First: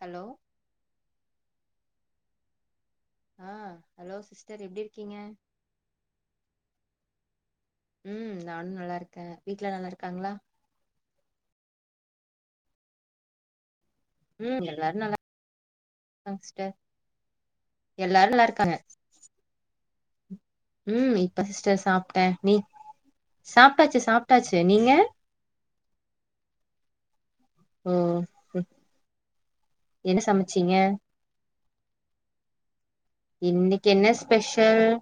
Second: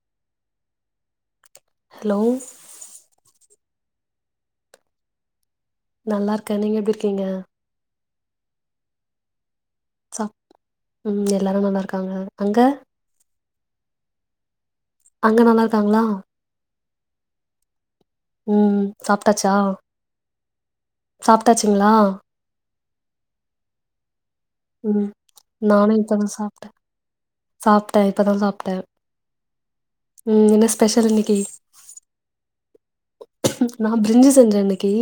Hello hello ஆ hello sister எப்டி இருக்கீங்க நல்லா இருக்கே நீங்க எப்டி இருக்கீங்க ம் நானு நல்லா இருக்கே வீட்ல எல்லா நல்லா இருக்க சா ம் எல்லாரு நல்லா இருக்காங்க அங்க ம் எல்லாரு நல்ல அங்க நல்லா இருக்காங்ளா எல்லாரு நல்லா இருக்காங்க ம் சாப்ட்டாச்சா ம் இப்ப சிஸ்டர் சாப்ட்டாச்சுங்களா சாப்ட்டே நீ சாப்ட்டாச்சு சாப்ட்டாச்சு நீங்க நானு இப்பதா சாப்ட்டே ஓ சாப்ட்டே இப்பதா ம் சாப்ட்டே ம் என்ன ஸ்பெஷல் இன்னைக்கி இன்னைக்கு நான் என்ன பிரிஞ்சி செஞ்சேன் ஸ்பெஷல் இன்னைக்கு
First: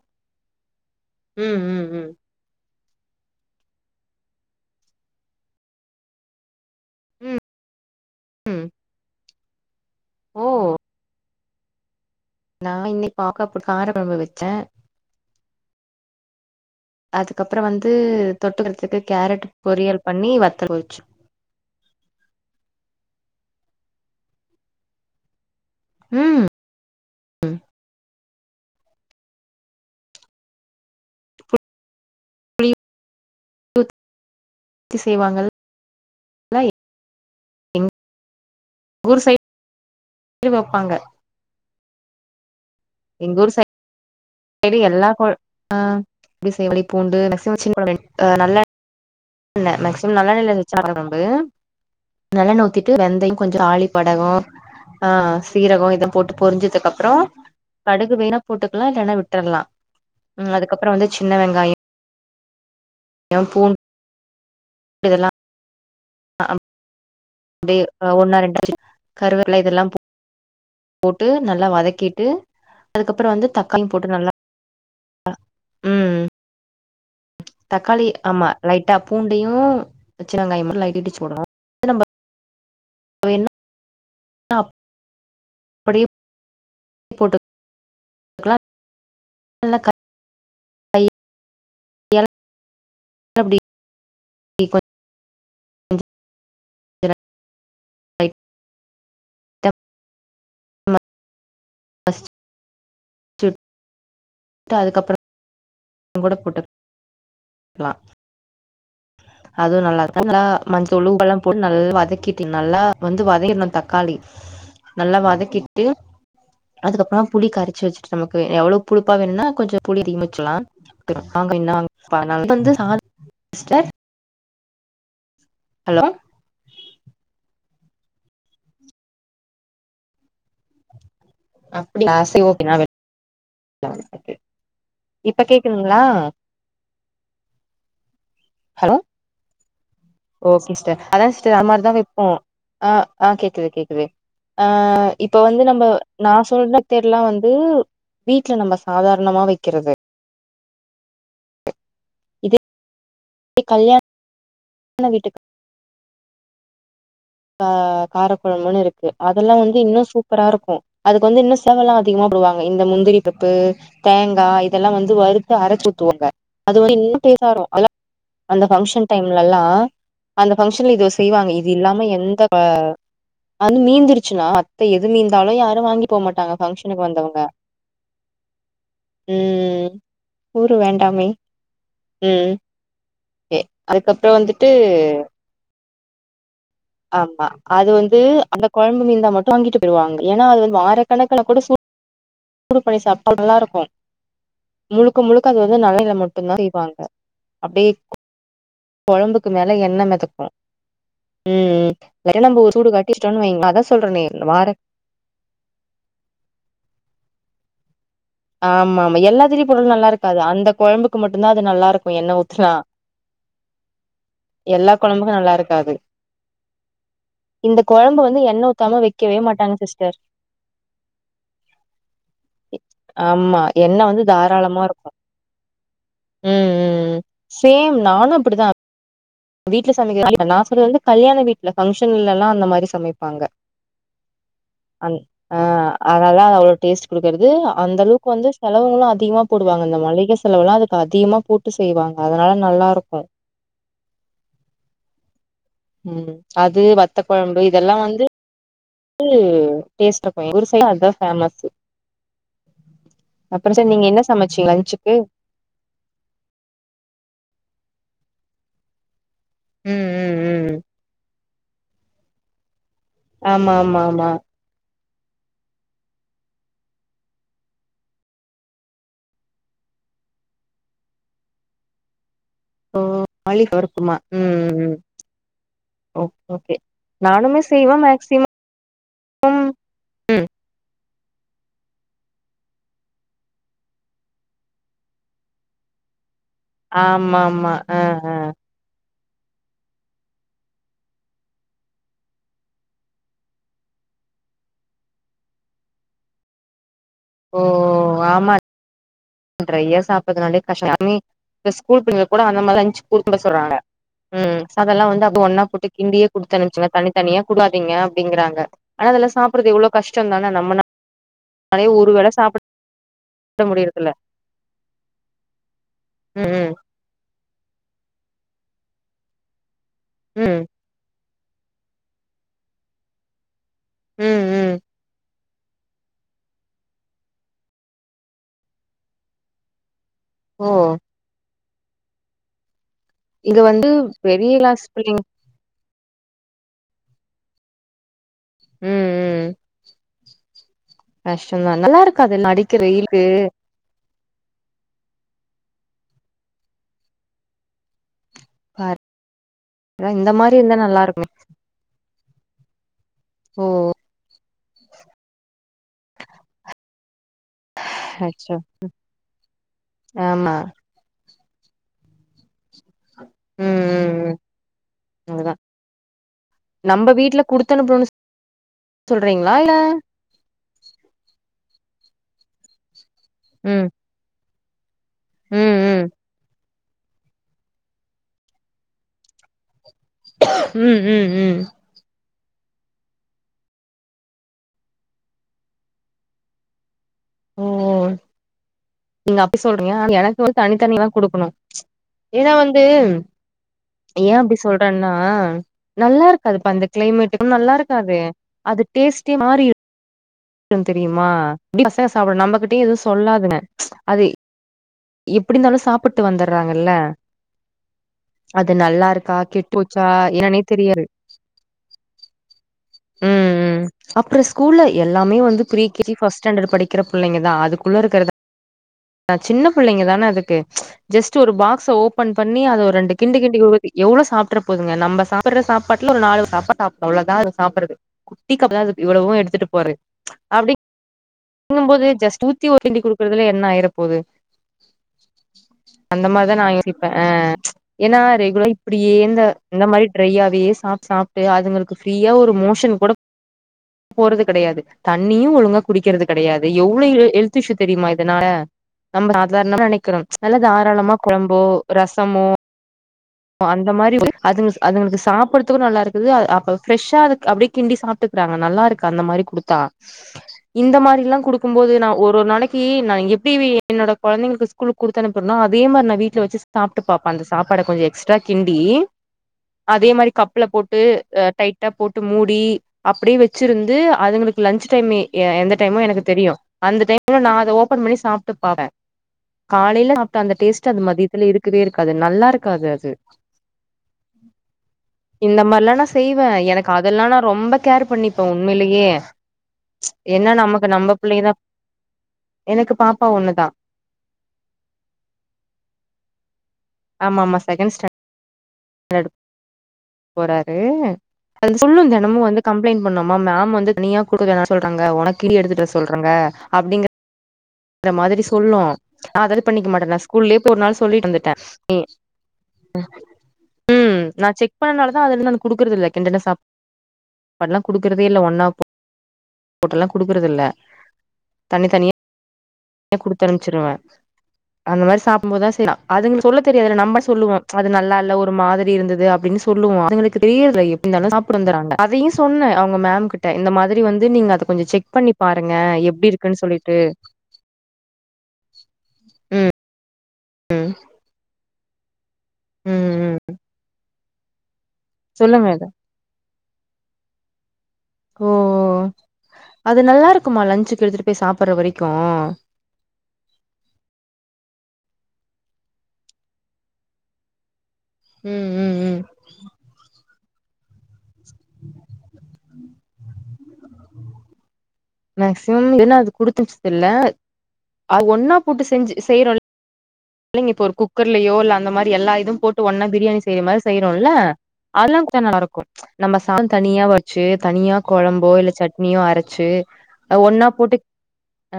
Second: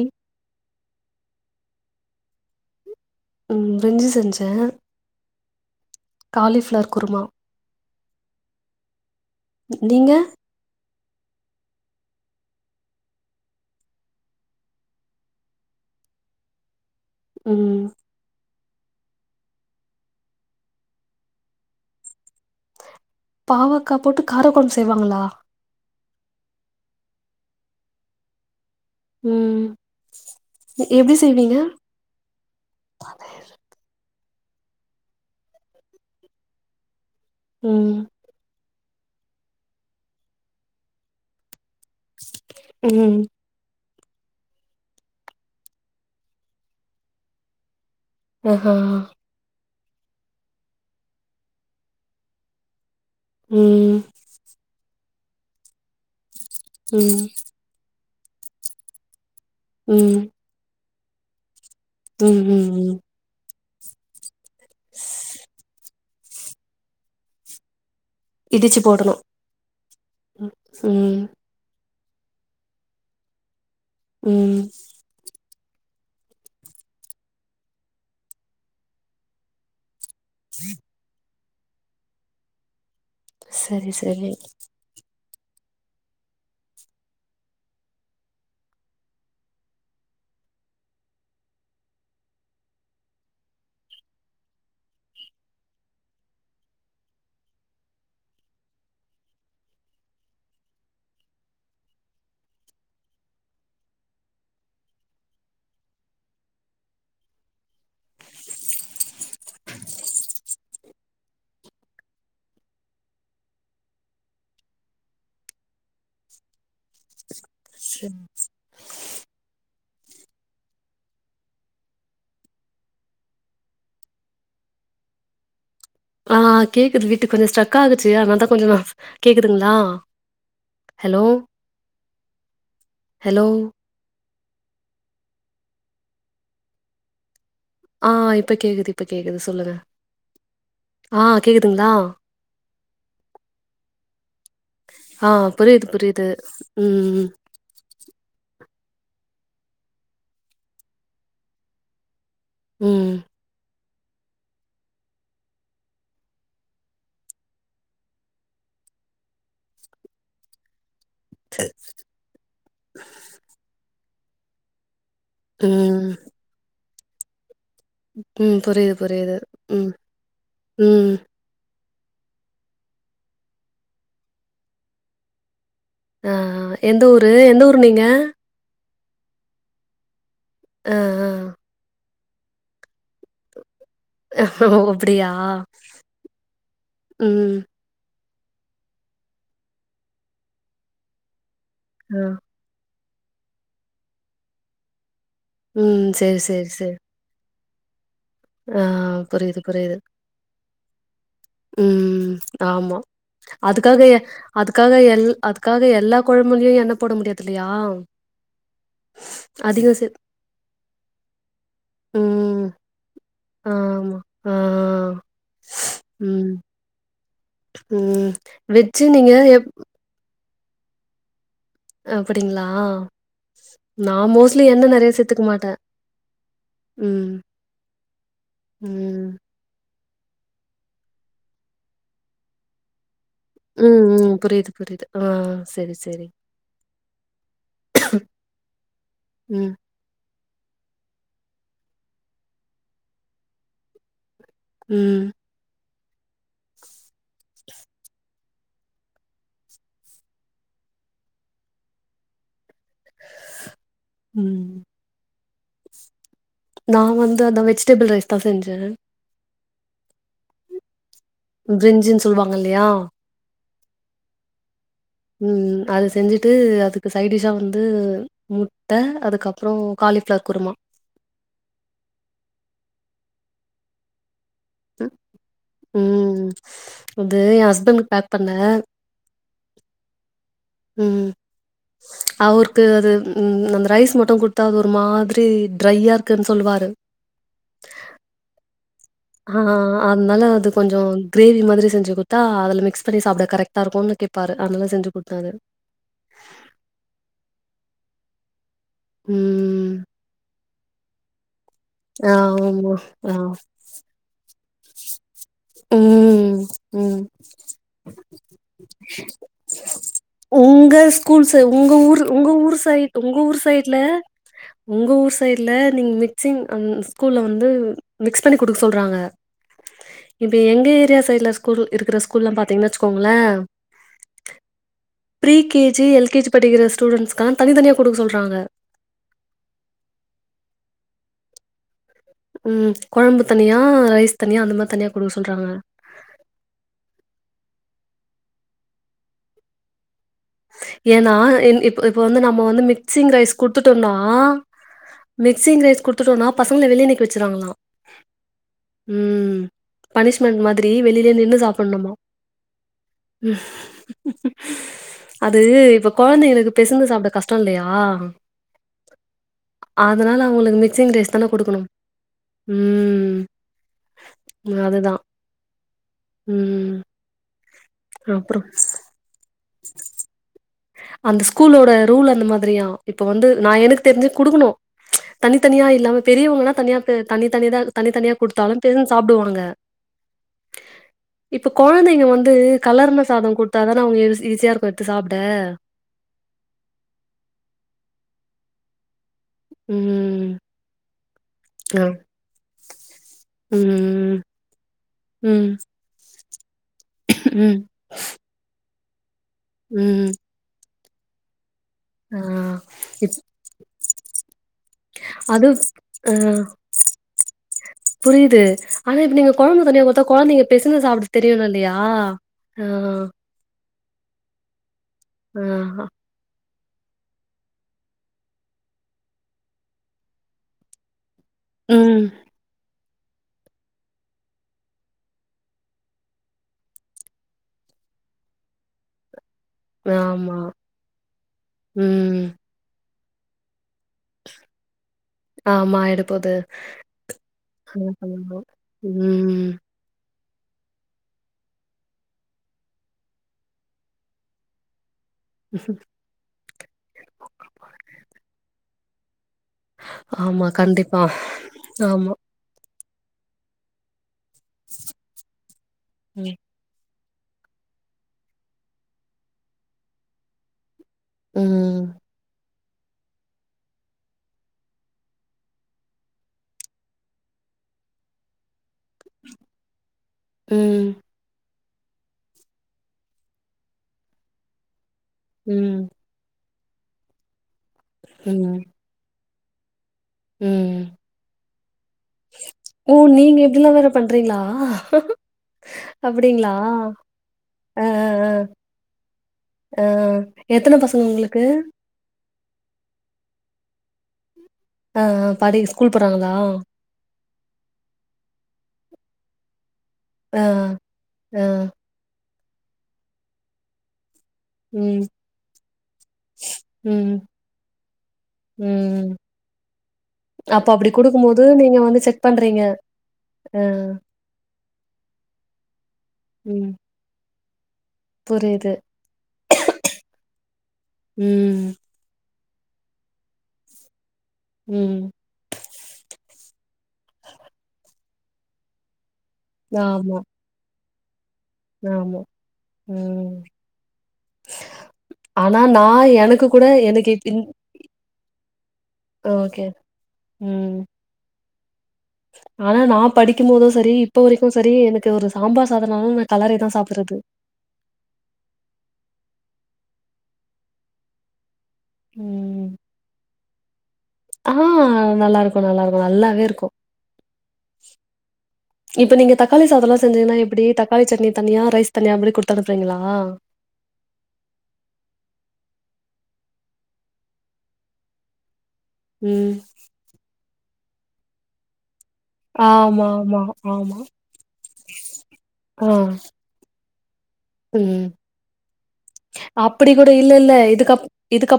ம் ம் ம் ம் பிரிஞ்சி செஞ்சே காலிபிளவர் குருமா ம் ம் நீங்க ஓ நா இன்னை பாவக்க போட்டு கார கொழம்பு வச்சே அதுக்கப்பறோ ம் வந்து தொட்டுக்கிறதுக்கு கேரட் பொரியல் பண்ணி வத்தல் வச்சு பாவக்கா போட்டு காரக் கொழம்பு செய்வாங்களா ம் ம் எப்டி செய்வீங்க [inaudible] ஊத் த்தி செய்வாங்கள் [inaudible] எங்க ம் ஊர் சைட் வப்பாங்க ம் எங்கூர் சை டு எல்லா கொழ் ஆ எப்டி செய்படி பூண்டு ரசோ வச்சி [inaudible] ஆஹ ன்ன மேக்சிமம் நல்லெண்ணல வச்சா [unintelligible] கொழம்பு நல்லெண்ண ஊத்திட்டு வெந்தயம் கொஞ்ச ம் தாளிப் வடகோ ஆ சீரகோ இதா போட்டு பொரிஞ்சதுக்கு அப்புற ம் கடுகு வேணா போட்டுக்கலா இல்லன்னா விட்டுர்லா ம் ம் அதுக்கப்புற வந்து சின்ன வெங்காய ம் ம் ம் ஏ பூண் டு இதல்லா ஆ அப்டியே ஒன்னா ரெண்டாச்சு இடிச்சு போடணு கருவப்பில்ல இதெல்லா ம் போட்டு நல்லா வதக்கிட்டு அதுக்கப்புற வந்து தக்காளியும் போட்டு நல்லா ம் ம் தக்காளி ஆமா லைட்டா பூண்டையு சின்ன வெங்காய மட்டு லைட்டா இடிச்சு போடணு நம்ம சரி சரி அப் படி போட்டுக்கலா நல்ல க கை எல அப்டி கொஞ் ச அஸ் சுட் டு அதுக்கப்புற கூட போட்டுக்கலா அதுவு நல்லாருக் நல்லா மஞ்சத்தூள் உப்பெல்லா போட்டு நல்லா வதக்கிட்டிங் நல்லா வந்து வதக்கிடணு தக்காளி நல்லா வதக்கிட்டு அதுக்கப்புற புளி கரைச்சு ச வச்சுட்டு நமக்கு எவ்வளோக் புளிப்பு வேணுன்னா கொஞ்ச புளி அதிகமா வச்சுல்லா [inaudible] ஸ்டர் ஹலோ ஆ கேக்குது விட்டு கொஞ்ச ஸ்ட்ரக்கா ஆகுச்சு அதனால தா கொஞ்ச கேக்குதுங்களா ஹலோ அப்டியா சேர் ஓ நா ஹலோ [inaudible] இப்ப கேக்குதுங்களா ஆ இப்ப கேக்குது ஹலோ இப்ப கேக்குது சொல்லுங்க ஓகே சிஸ்டர் ஆ அதா சிஸ்டர் அந்த கேக்குதுங்களா மாரிதா வப்போ ஆ ஆ கேக்குது கேக்குது ஆ ஆ இப்ப வந்து நம்ப புரியுது புரியுது நா சொல்ற மெத்தேட்ல ம் வந்து வீட்ல நம்ம சாதாரணமா வைக்கறது ம் கல்யாண வீட்டுக் ஆ காரக்கொழம்புன்னு இருக்கு அதெல்லா வந்து இன்னு சூப்பரா இருக்கு அதுக்கு வந்து இன்னு செலவல்லா அதிகமா போடுவாங்க இந்த முந்திரிப்பருப்பு தேங்கா இதெல்லா வந்து வறுத்து அரச்சு ம் ஊத்துவாங்க அது வந்து இன்னு டேஸ்ட்டா இருக்கு அதுல்லா ம் அந்த புரியுது ஃபங்க்ஷன் புரியுது டைம்லல்லா ம் அந்த பங்க்ஷன்ல இது ம் செய்வாங்க இ து இல்லாம எந்த ப ஆ வந்து மீந்துருச்சுனா மத்த எது மீந்தாலு யாரு வாங்கிட் போ ஆ மாட்டாங்க எந்த ஃபங்க்ஷனுக்கு ஊரு வந்தவங்க எந்த ஊரு நீங்க ம் ஊரு ஆ வேண்டாமே ஆ ம் ஏ அதுக்கப்ற வந்துட்டு ஆ ஆமா அது வந்து அந்த கொழம்பு மீந்தா மட்டு வாங்கிட்டு போய்ருவாங்க ஏன்னா அது வந்து வாரக்கணக்குல கூட சூ ஆ டு பண்ணி சாப்ட்டா நல்லா இருக்கு முழுக்க முழுக்க அது வந்து ம் நல்லெண்ணைல சரி மட்டுந்தா சரி சரி செய்வாங்க அப்டியே ஆ கொழம்புக்கு புரியுது மேல புரியுது எண்ண மெதக்கு ம் ம் லைட்டா நம்ப ஒரு சூடு காட்டி வச்சுட்டோன்னு வைங்களே அதா சொல்றனே வார அதா எல் அது க்காக எல்லா கொழம்புலயு எண்ண போட முடியாது இல்லையா ஆமா ஆமா எல்லாத்திலயு பொருளு அதிக சே நல்லா இருக்காது அந்த கொழம்புக்கு மட்டுந்தா அது நல்லா இருக்கு எண்ண ம் ஊத்துனா ஆமா ஆ எல்லா கொழம்புக்கு நல்லா இருக்காது ம் இந்த கொழம்ப ம் வந்து எண்ண ஊத்தாம வெஜ்ஜு நீங்க வெக்கவே எப் மாட்டாங்க சிஸ்டர் அப்பிடிங்ளா ஆமா எண்ணெ நா வந்து மோஸ்ட்லி தாராளமா எண்ண இருக்கு நெறைய சேத்துக்க மாட்டே ம் ம் ம் சேம் நானு அப்பிடிதா ம் வீட்ல சமைக்கற [inaudible] நா சொல்றது வந்து கல்யாண வீட்ல ஃபங்க்ஷன்லல்லா அந்த மாரி சமைப்பாங்க ம் ம் புரியுது புரியுது அன் ஆ செரி செரி அதனாலதா அது அவ்ளோ டேஸ்ட் குடுக்கறது அ அந்த அளவுக்கு வந்து செலவுங்களு அதிகமா ம் போடுவாங்க அந்த மளிக செலவல்லா அதுக்கு அதிகமா போட்டு செய்வாங்க அதனால நல்லா இருக்கு ம் ம் அது வத்த கொழம்பு இதெல்லா வந்து து டேஷ்ட் இருக்கு எங்க ஊர் சைடுல அதா ஃபேமஸு அப்பற சிஸ்டர் நீங்க என்ன சமைச்சீங்க ம் லஞ்ச்சுக்கு நா வந்து அந்த வெஜிடபிள் ரைஸ்தா செஞ்சே ம் ம் ம் பிரிஞ்சின்னு சொல்வாங்க இல்லையா ஆமா ஆமா ஆமா ம் அது செஞ்சுட்டு அதுக்கு சைடிஷா வந்து முட்ட அதுக்கப்றோ காலிஃப்ளவர் குருமா ஓ காலிஃப்ளவர் குருமா ம் ம் ம் ஓ ம் ஓகே அது நானுமே யேன் செய்வே ஹஸ்பண்டுக்கு பேக் மேக்சிமம் பண்ணே ம் ம் அவுருக்கு அது ம் அந்த ரைஸ் மட்டு குடுத்தா அது ஒரு மாதிரி ட்ரையா இருக்குன் சொல்லுவாரு ஆமா ஆமா அ அ ஆ அதுனால அது கொஞ்ச கிரேவி மாரி செஞ்சு குத்தா அதுல மிக்ஸ் பண்ணி சாப்ட கரெக்டா இருக்குனு கேப் பாரு அதனெல்லா செஞ்சு குடுத்தனு ஓ ஆமா ம் ட்ரையா சாப்பறதுனால கஷ்ட யாருமே இப்ப ஸ்கூல் பிள்ளைங்க கூட அந்த மாரி ஆமா லன்ச்சு குடுத்து ஆ உட சொல்றாங்க ம் சதெல்லா வந்து அது ஒன்னா போட்டு கிண்டியே ம் குடுத்தனுச்சுங்க ம் தனித்தனியா குடாதீங்க அப்டிங்கிறாங்க ஆனா அதெல்லா சாப்புடுறது எவ்ளோ கஷ்டதானா நம்மனா கூல்ஸ் உங்க ஊர் உங்க ஊர் சைட் உங்க ஊர் சைட்ல முடியறதில்ல அ உங்க ஊர் சைட்ல நீங்க ம் மிக்சிங் கூல்ல வந்து மிக்ஸ் பண்ணி குடுக்க சொல்றாங்க இப்ப ம் எங்க ஏரியா சைடுல ஸ்கூல் இருக்குற ஸ்கூல்ல பாத்தீங்கன் வச்சுக்கோங்களே ம் ம் pre K G L K G படிக்கிற ஸ்டூடென்ஸ்கெலா தனி தனியா குடுக்க சொல்றாங்க ஓ ம் கொழம்பு இங்க தனியா வந்து ரைஸ் பெரிய தனியா அந்த கிளாஸ் மாரி தனியா பிள்ளைங்க குடுக்க சொல்றாங்க ம் ம் ஏன்னா கஷ்டந்தா இன் இ நல்லா இப்ப வந்து இருக்காதுல்ல நம்ம அடிக்கிற வந்து வெயிலுக்கு மிக்சிங் ரைஸ் குடுத்துட்டோனா மிக்சிங் ரைஸ் குடுத்துட்டோனா பசங்கள வெளிய நிக்க வச்சிறாங்களா ம் பாருங்க இந்த மாரி பனிஷ்மெண்ட் இருந்தா மாதிரி நல்லா இருக்குமே வெளியிலே நின்னு சாப்புட்ணுமா ஓ அது இப்ப கொழந்தைங்களுக்கு பெசந்து சாப்ட கஷ் ட இல்லையா அச்சோ அதனால ஆமா அவுங்களுக்கு மிக்சிங் ரைஸ் தானா குடுக்கணு ம் ம் அதுதா நம்ப வீட்டுல குடுத்தனுப்புறோம்னு அப்புறம் சொல்றீங்களா இல்ல அந்த ஸ்கூலோட ரூல் அந்த மாதிரியா இப்ப வந்து நா ம் எனக்கு தெரிஞ்சு குடுக்கனு ம் தனித்தனியா ம் இல்லாம பெரியவங்கனா தனியா தனி தனி தா தனி தனியா குடுத்தாலு பெசஞ்சு சாப்டுவாங்க ம் ம் ம் கொழந்தைங்க வந்து கலர்ன சாத குடுத்தாதான அவுங்க ஈஸியா இருக்கு எடுத்து சாப் ட ஓ நீங்க அப்டி சொல்றீங்க ஆன எனக்கு ம். வந்து தனித்தனிதா குடுக்கணு அ. ஏன்னா வந்து ஏ ம். அப்டி சொல்றேன்னா ம். நல்லா இருக்காதுப்ப இந்த கிளைமேட்டு நல்லா ம். இருக்காது அது டேஸ்ட்டே மாறிரு ம் ம் தெரியும்மா பசங்க ஆ. சாப்பிடு நம்மகிட்டயு எதுவு இப் சொல்லாதுங்க அதே எப்டி அது இருந்தாலு சாப்பிட்டு அ வந்துறாங்கல்ல புரியுது ஆனா இப்ப இருக்கா நீங்க கெட்டு கொழம்பு தனியா போச்சா குடுத்தா என்னன்னே கொழந்தைங்க பெசந்து தெரியாது சாப்புட தெரியனு இல்லையா ஆ. ம் ம் அப்புறோ ஸ்கூல்ல எல்லாமே வந்து ப்ரீ ஆஹா கே ஜி பஸ்ட் ஸ்டாண்டர்ட் படிக் கிற பிள்ளைங்க தா அதுக்குள்ள இருக்றதா சின்ன பிள்ளைங்க தானே அதுக்கு ஜஸ்ட் ஒரு பாக்ஸ ஓபன் ம் பண்ணி பண்ணி அத ஒரு ரெண்டு கிண்டு கிண்டி குடுக்கத்கு எவ்ளோ சாப்ட்ற போதுங்க நம்ப சாப்புற சாப்பாட்ல ஒரு நாலு சாப்பாட் சா அவ்ளோதா அது சாப்பிறது குட்டி கப்பு தா இவளவு எடுத்துட்டு போறது ஆமா. அப்டி ங்கும்போது ஜஸ்ட் ம் ஊத்தி ஓர் கிண்டி குடுக்குறதுல என்ன ஆயிரப்போது ஆமா அந்த ஆயிடப்போது மாரிதா நா யோசிப்பே ஆ என்ன ஏன்னா பண்ணணும். ரெகுலர் இப்டியேந்த ம் இந்த மாரி ட்ரையாவே சாப்ட் சாப்ட்டு அதுங்களுக்கு ஃப்ரீயா ஒரு மோஷன் கூட போறது கெடையாது தண்ணியு ஒழுங்கா குடிக்கிறது கெடையாது எவ்வளவு ஹெல்த் இஷ்யூ தெரியுமா இதனால நம்ம சாதாரணமா நெனைக்கிறோ நல்ல ஆமா தாராளமா கண்டிப்பா. குழம்போ ஆமா. ரசமோ அந்த மாதிரி அதுங்க அதுங்களுக்கு சாப்படுறதுக்கு நல்லா இருக்குது ம். அப்ப ப்ரெஷ்ஷா அதுக் அப்டியே கிண்டி சாப்பிட்டுக்கறாங்க நல்லா இருக்கு அந்த மாரி குடுத்தா இந்த மாரிலாம் குடுக்கும்போது ம். நா ஒரு ஒரு நாளைக் கி நா எப்படி என்னோட கொழந்தைங்களுக்கு ஸ்கூலுக்கு குடுத்து அனுப்பறனோ அதே மாரி நா வீட்ல வச்சு சா சாப்ட்டு பாப்பே அந்த சாப்பாட கொஞ்சோ எக்ஸ் ரா கிண்டி அதே மாரி கப்புல போட்டு ம். அ டைட் ட்டா போட்டு மூடி அப்டியே வச்சிருந்து அதுங்களுக்கு லஞ்ச் டைம் எந்த ம். டைமு எனக்கு தெரியு அந்த டைம்ல நா அத ஓபன் பண்ணி சாப்ட்டு ம். பாப்பே காலைல சாப்ட்டா அந்த டேஸ்ட் ம். அது மதியத்துல இருக்கவே இருக்காது நல்லா இருக்காது அது ஓ! நீங்க இப்படிலாம் வேற பண்றீங்களா? இந்த மாரிலா நா செய்வே அப்படிங்களா? எனக்கு அதெல்லா நா ரொம்ப அ, கேர் பண்ணிப்பே அ, உண்மைலயே அ, அ. ஏன்னா நமக்கு எத்தன நம்ம பசங்க பிள்ளைங்க உங்களுக்கு? தா எனக்கு பாப்பா ஒண்ணு தா ஆ ஆ படி ஸ்கூல் போறாங்களா ஆமா ஆமா செகண்ட் ஸ்டாண்டடு அ, போறாரு அ சொல்லும் தினமு வந்து கம்ப்ளைண்ட் பண்ணோமா மேம் வந்து தனியா குடுக்க வேணா சொல்றாங்க ம். ஒனக்கிடி எடுத்துட்டு வரசொல்றாங்க அப்டிங் ம். அந்த மாரி சொல்லு நா ம். அதா பண்ணிக்க மாட்டே நா ஸ்கூல்லயே போய் ஒரு நாள் சொல்லிட்டு வந்துட்டே இங்க வந்து செக் பண்றீங்க அ. ம் நா செக் பண்ணுனதுனாலதா அது எது நா குடுக்றதில்ல கிண்டுன சாப் ம். பாட்லா குடுக்குறதே இல்ல ஒன்னாக்கு புரியுது. போட்டுல்லா குடுக்கறது இல்ல தனி ம். தனியா குடுத்து அம்ச்சிருவே அந்த ம். மாரி சாப் நம்ம தா செய்றோ அதுங்க சொல்ல தெரியாதுல நம்ப சொல்லுவோ அது நல்ல இல்ல ஒரு மாரி இருந்தது அப்டின்னு சொல்லுவோ ஆமா. அவுங்களுக்கு தெரியல எப்டிருந்தாலு சாப்டு வந்துறாங்க அதயு ஆமா சொன்னே அவுங்க மேம் கிட்ட ம். இந்த மாதிரி வந்து நீங்க அத கொஞ்சோ செக் பண்ணி பாருங்க எப்டி இருக்குன்னு சொல்லிட்டு கே ம் ஓகே ம் ஆனா ம் நா ம் படிக்கும் போது சரி இப்ப வரைக்கும் சரி எனக்கு ஒரு சொல்லுங்க அத சாம்பார் சாதம் நானுமே கலரி தா சாப்றது ஓ அது நல்லாருக்குமா லன்சுக்கு எடுத்துட்டு போய் சாப்புற வரைக்கு ம். ஆ நல்லாருக்கு நல்லாருக்கு நல்லாவேருக்கு ம் ம் ம் இப்ப நீங்க தக்காளி சாதோல்லா செஞ்சீங்கன்னா எப்டி தக்காளி சட்ணி தனியா ரைஸ் தனியா அப்டி குடுத்து அனுப்புறீங்களா மேக்சிமம் ஏன்னா அது குடுத்தனுப்ச்சதில்ல அது ஒன்னா போட்டு செஞ்சு ம் இல்லிங்க இப்ப ஒரு குக்கர்லயோ இல்ல அந்த மாரி எல்லா இதும் போட்டு ஒன்னா ஆமாமா, பிரியாணி ஆமா. செய்யற மாரி ஆமா. செய்யறோம்ல்ல அதெல்லா நல்லாருக்கு ஆ. நம்ம சாதம் தனியா வடி ச்சு தனியா ம். கொழம்போ இல்ல சட்னியோ அரைச்சு அப்படி கூட அத இல்ல, ஒன்னா இல்ல. போட்டு இதுக்கப்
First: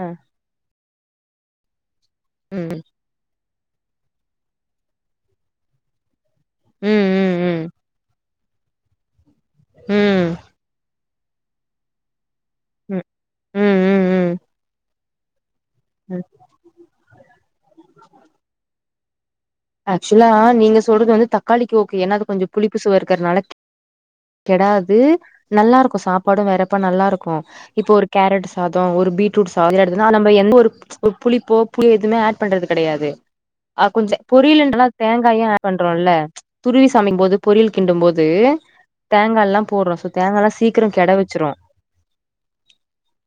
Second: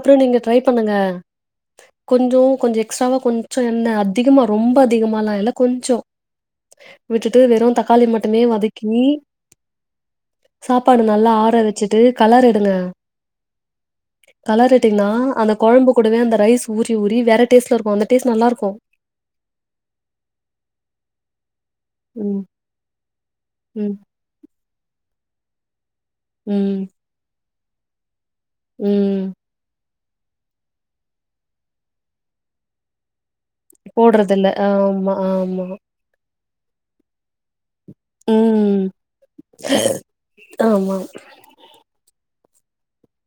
ஆ நீங்க ட்ரை பண்ணுங்க கொஞ்சோ கொஞ்சோ ம் எக்ஸ்ராவா கொஞ் சோ எண்ண அதிகமா ரொம்ப அதிகமாலா இல்ல கொஞ்சோ ம் ம் விட்டுட்டு ம் வெறு தக்காளி மட்டு மே வதக்கி ம் சாப்பாடு நல்லா ஆற வச்சுட்டு கலரிடுங்க ம் ம் ம் கல ட்டினா அந்த கொழம்பு கூடவே ம் அந்த ரைஸ் ஊறி ஊறி வேற டேஸ்ட்லருக்கு அந்த டேஸ்ட் நல்லாருக்கு ஆக்சுவலா நீங்க சொல்றது வந்து தக்காளிக்கி ஓகே ஏன்னா அது ம் கொஞ்சோ புளிப்புசுவ இருக்கறனால ம் கெடாது நல்லா இருக்கு சாப்பாடு வேறப்ப ம் நல்லா இருக்கு இப்ப ஒரு கேரட் சாதோ ஒரு ம் பீட்ரூட் சாதோ இதெல்லா எடுத்துக்கிட்டோன்னா அத நம்ப எந்த ஒரு புளிப்போ புளியோ எதுவுமே ஆட் பண்றது கெடையாது ஆ கொஞ்ச போடுறதில்ல பொரியலுன்றனால அது ஆமா தேங்காயு ஆட் ஆமா பண்றோம்ல்ல துருவி சமைக்கும்போது பொரியல் கிண்டும்போது ம் தேங்காய் எல்லாம் போடுறோம் சோ தேங்காய் எல்லா சீக்கரோ ஆமா கெட வச்சிரு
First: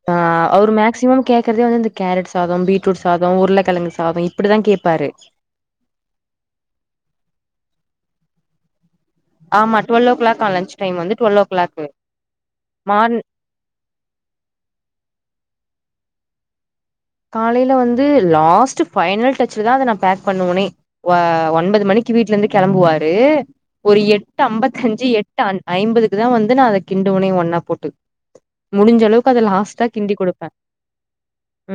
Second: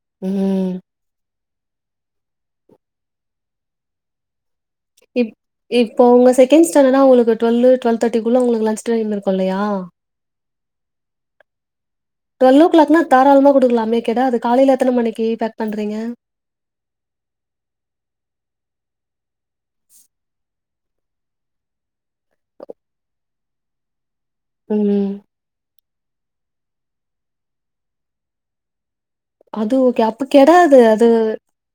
இப்ப அவரு ம் மேக்சிமம் கேக்குறதே வந்து இந்த கேரட் சாதோ பீட் ரூட் சாதோ உருளைக்கெழங்கு சாதோ இப்டிதா கேப் இப் இப்ப உங்க செகண்ட் ஸாண்டர்ட்னா உங்களுக்கு டூவெல் டுவெல் தேர்டிகுள்ள உங்களுக்கு லஞ்ச் டைம் இரு ஆமா டுவெல் ஓ கிளாக்கா லன்ஞ் டைம் வந்து டுவெல் ஓ கிளாக் டுவெல் ஓ கிளாக்னா தாராளமா குடுக்கலாமே கெடாது காலேல எத்தன மணிக்கி பேக் பண்றீங்க காலேல வந்து லாஸ்ட் பைனல் டாச்லதா அத நா பேக் பண்ணுவனே ஒன்பது மணிக் கி வீட்ல இருந்து கெளம்புவாரு ஒரு எட்டு ஐம்பத்தஞ்சி ம் எட்டு ஐம்பதுக்குதா வந்து நா அத கிண்டுவனே ஒன்னா போட்டு முடிஞ்சளவுக்கு அது ஓகே அப்ப கெடாது அது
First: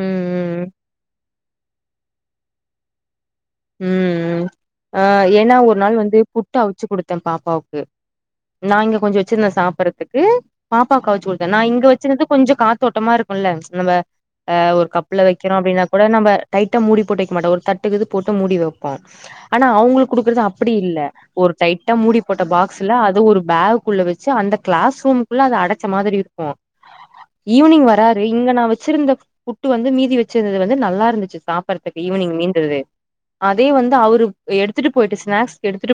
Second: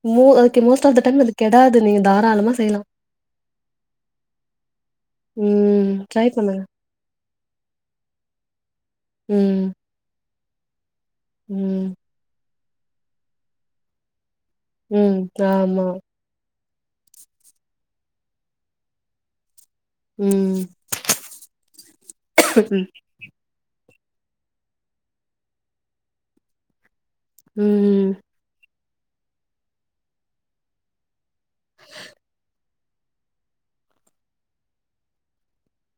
ம் மோ ம் okay most of the time அது கெடாது நீங்க தாராளமா செய்யலா ம் ம் ஆ ஏன்னா ஒரு ம் நாள் வந்து ட்ரை புட்டு பண்ணுங்க. அவிச்சி குடுத்தே பாப்பாவுக்கு நா இங்க கொஞ்சோ வச்சிருந்தே ம், சாப்ட்றதுக்கு பாப்பாக்கு அவிச்சி குடுத்தே நா இங்க ம், வச்சிருந்தது கொஞ்சோ காத்தோட்டமா இருக்குல்ல நம்ம ஆ ஒரு ம் கப்புல வைக்கிறோ அப்டின்னா ஆமா. கூட நம்ம டைட்டா மூடி போட்டு வைக்க மாட்டோ ஒரு தட்டுக்கு இது போட்டு முடி வைப்போ ஆனா அவுங்களுக்கு குடுக்கறது ம், அப்டி இல்ல ஒரு டைட்டா மூடி போட்ட பாக்ஸ்ல அது ஒரு பேக் குள்ள வச்சி அந்த கிளாஸ் ரூம் குள்ள அத அடைச்ச மாதிரி இருக்கு ஈவினிங் ம். வர்றாரு இங்க நா வச்சிருந்த புட்டு வந்து மீதி வச்சிருந்தது வந்து நல்லா இருந்துச்சி சாப்ட்றதுக்கு ஈவினிங் மீந்தது அதே வந்து அவரு எடுத்துட்டு போயிட்டு ஸ்நாக்ஸ்க்கு எடுத்துட்டு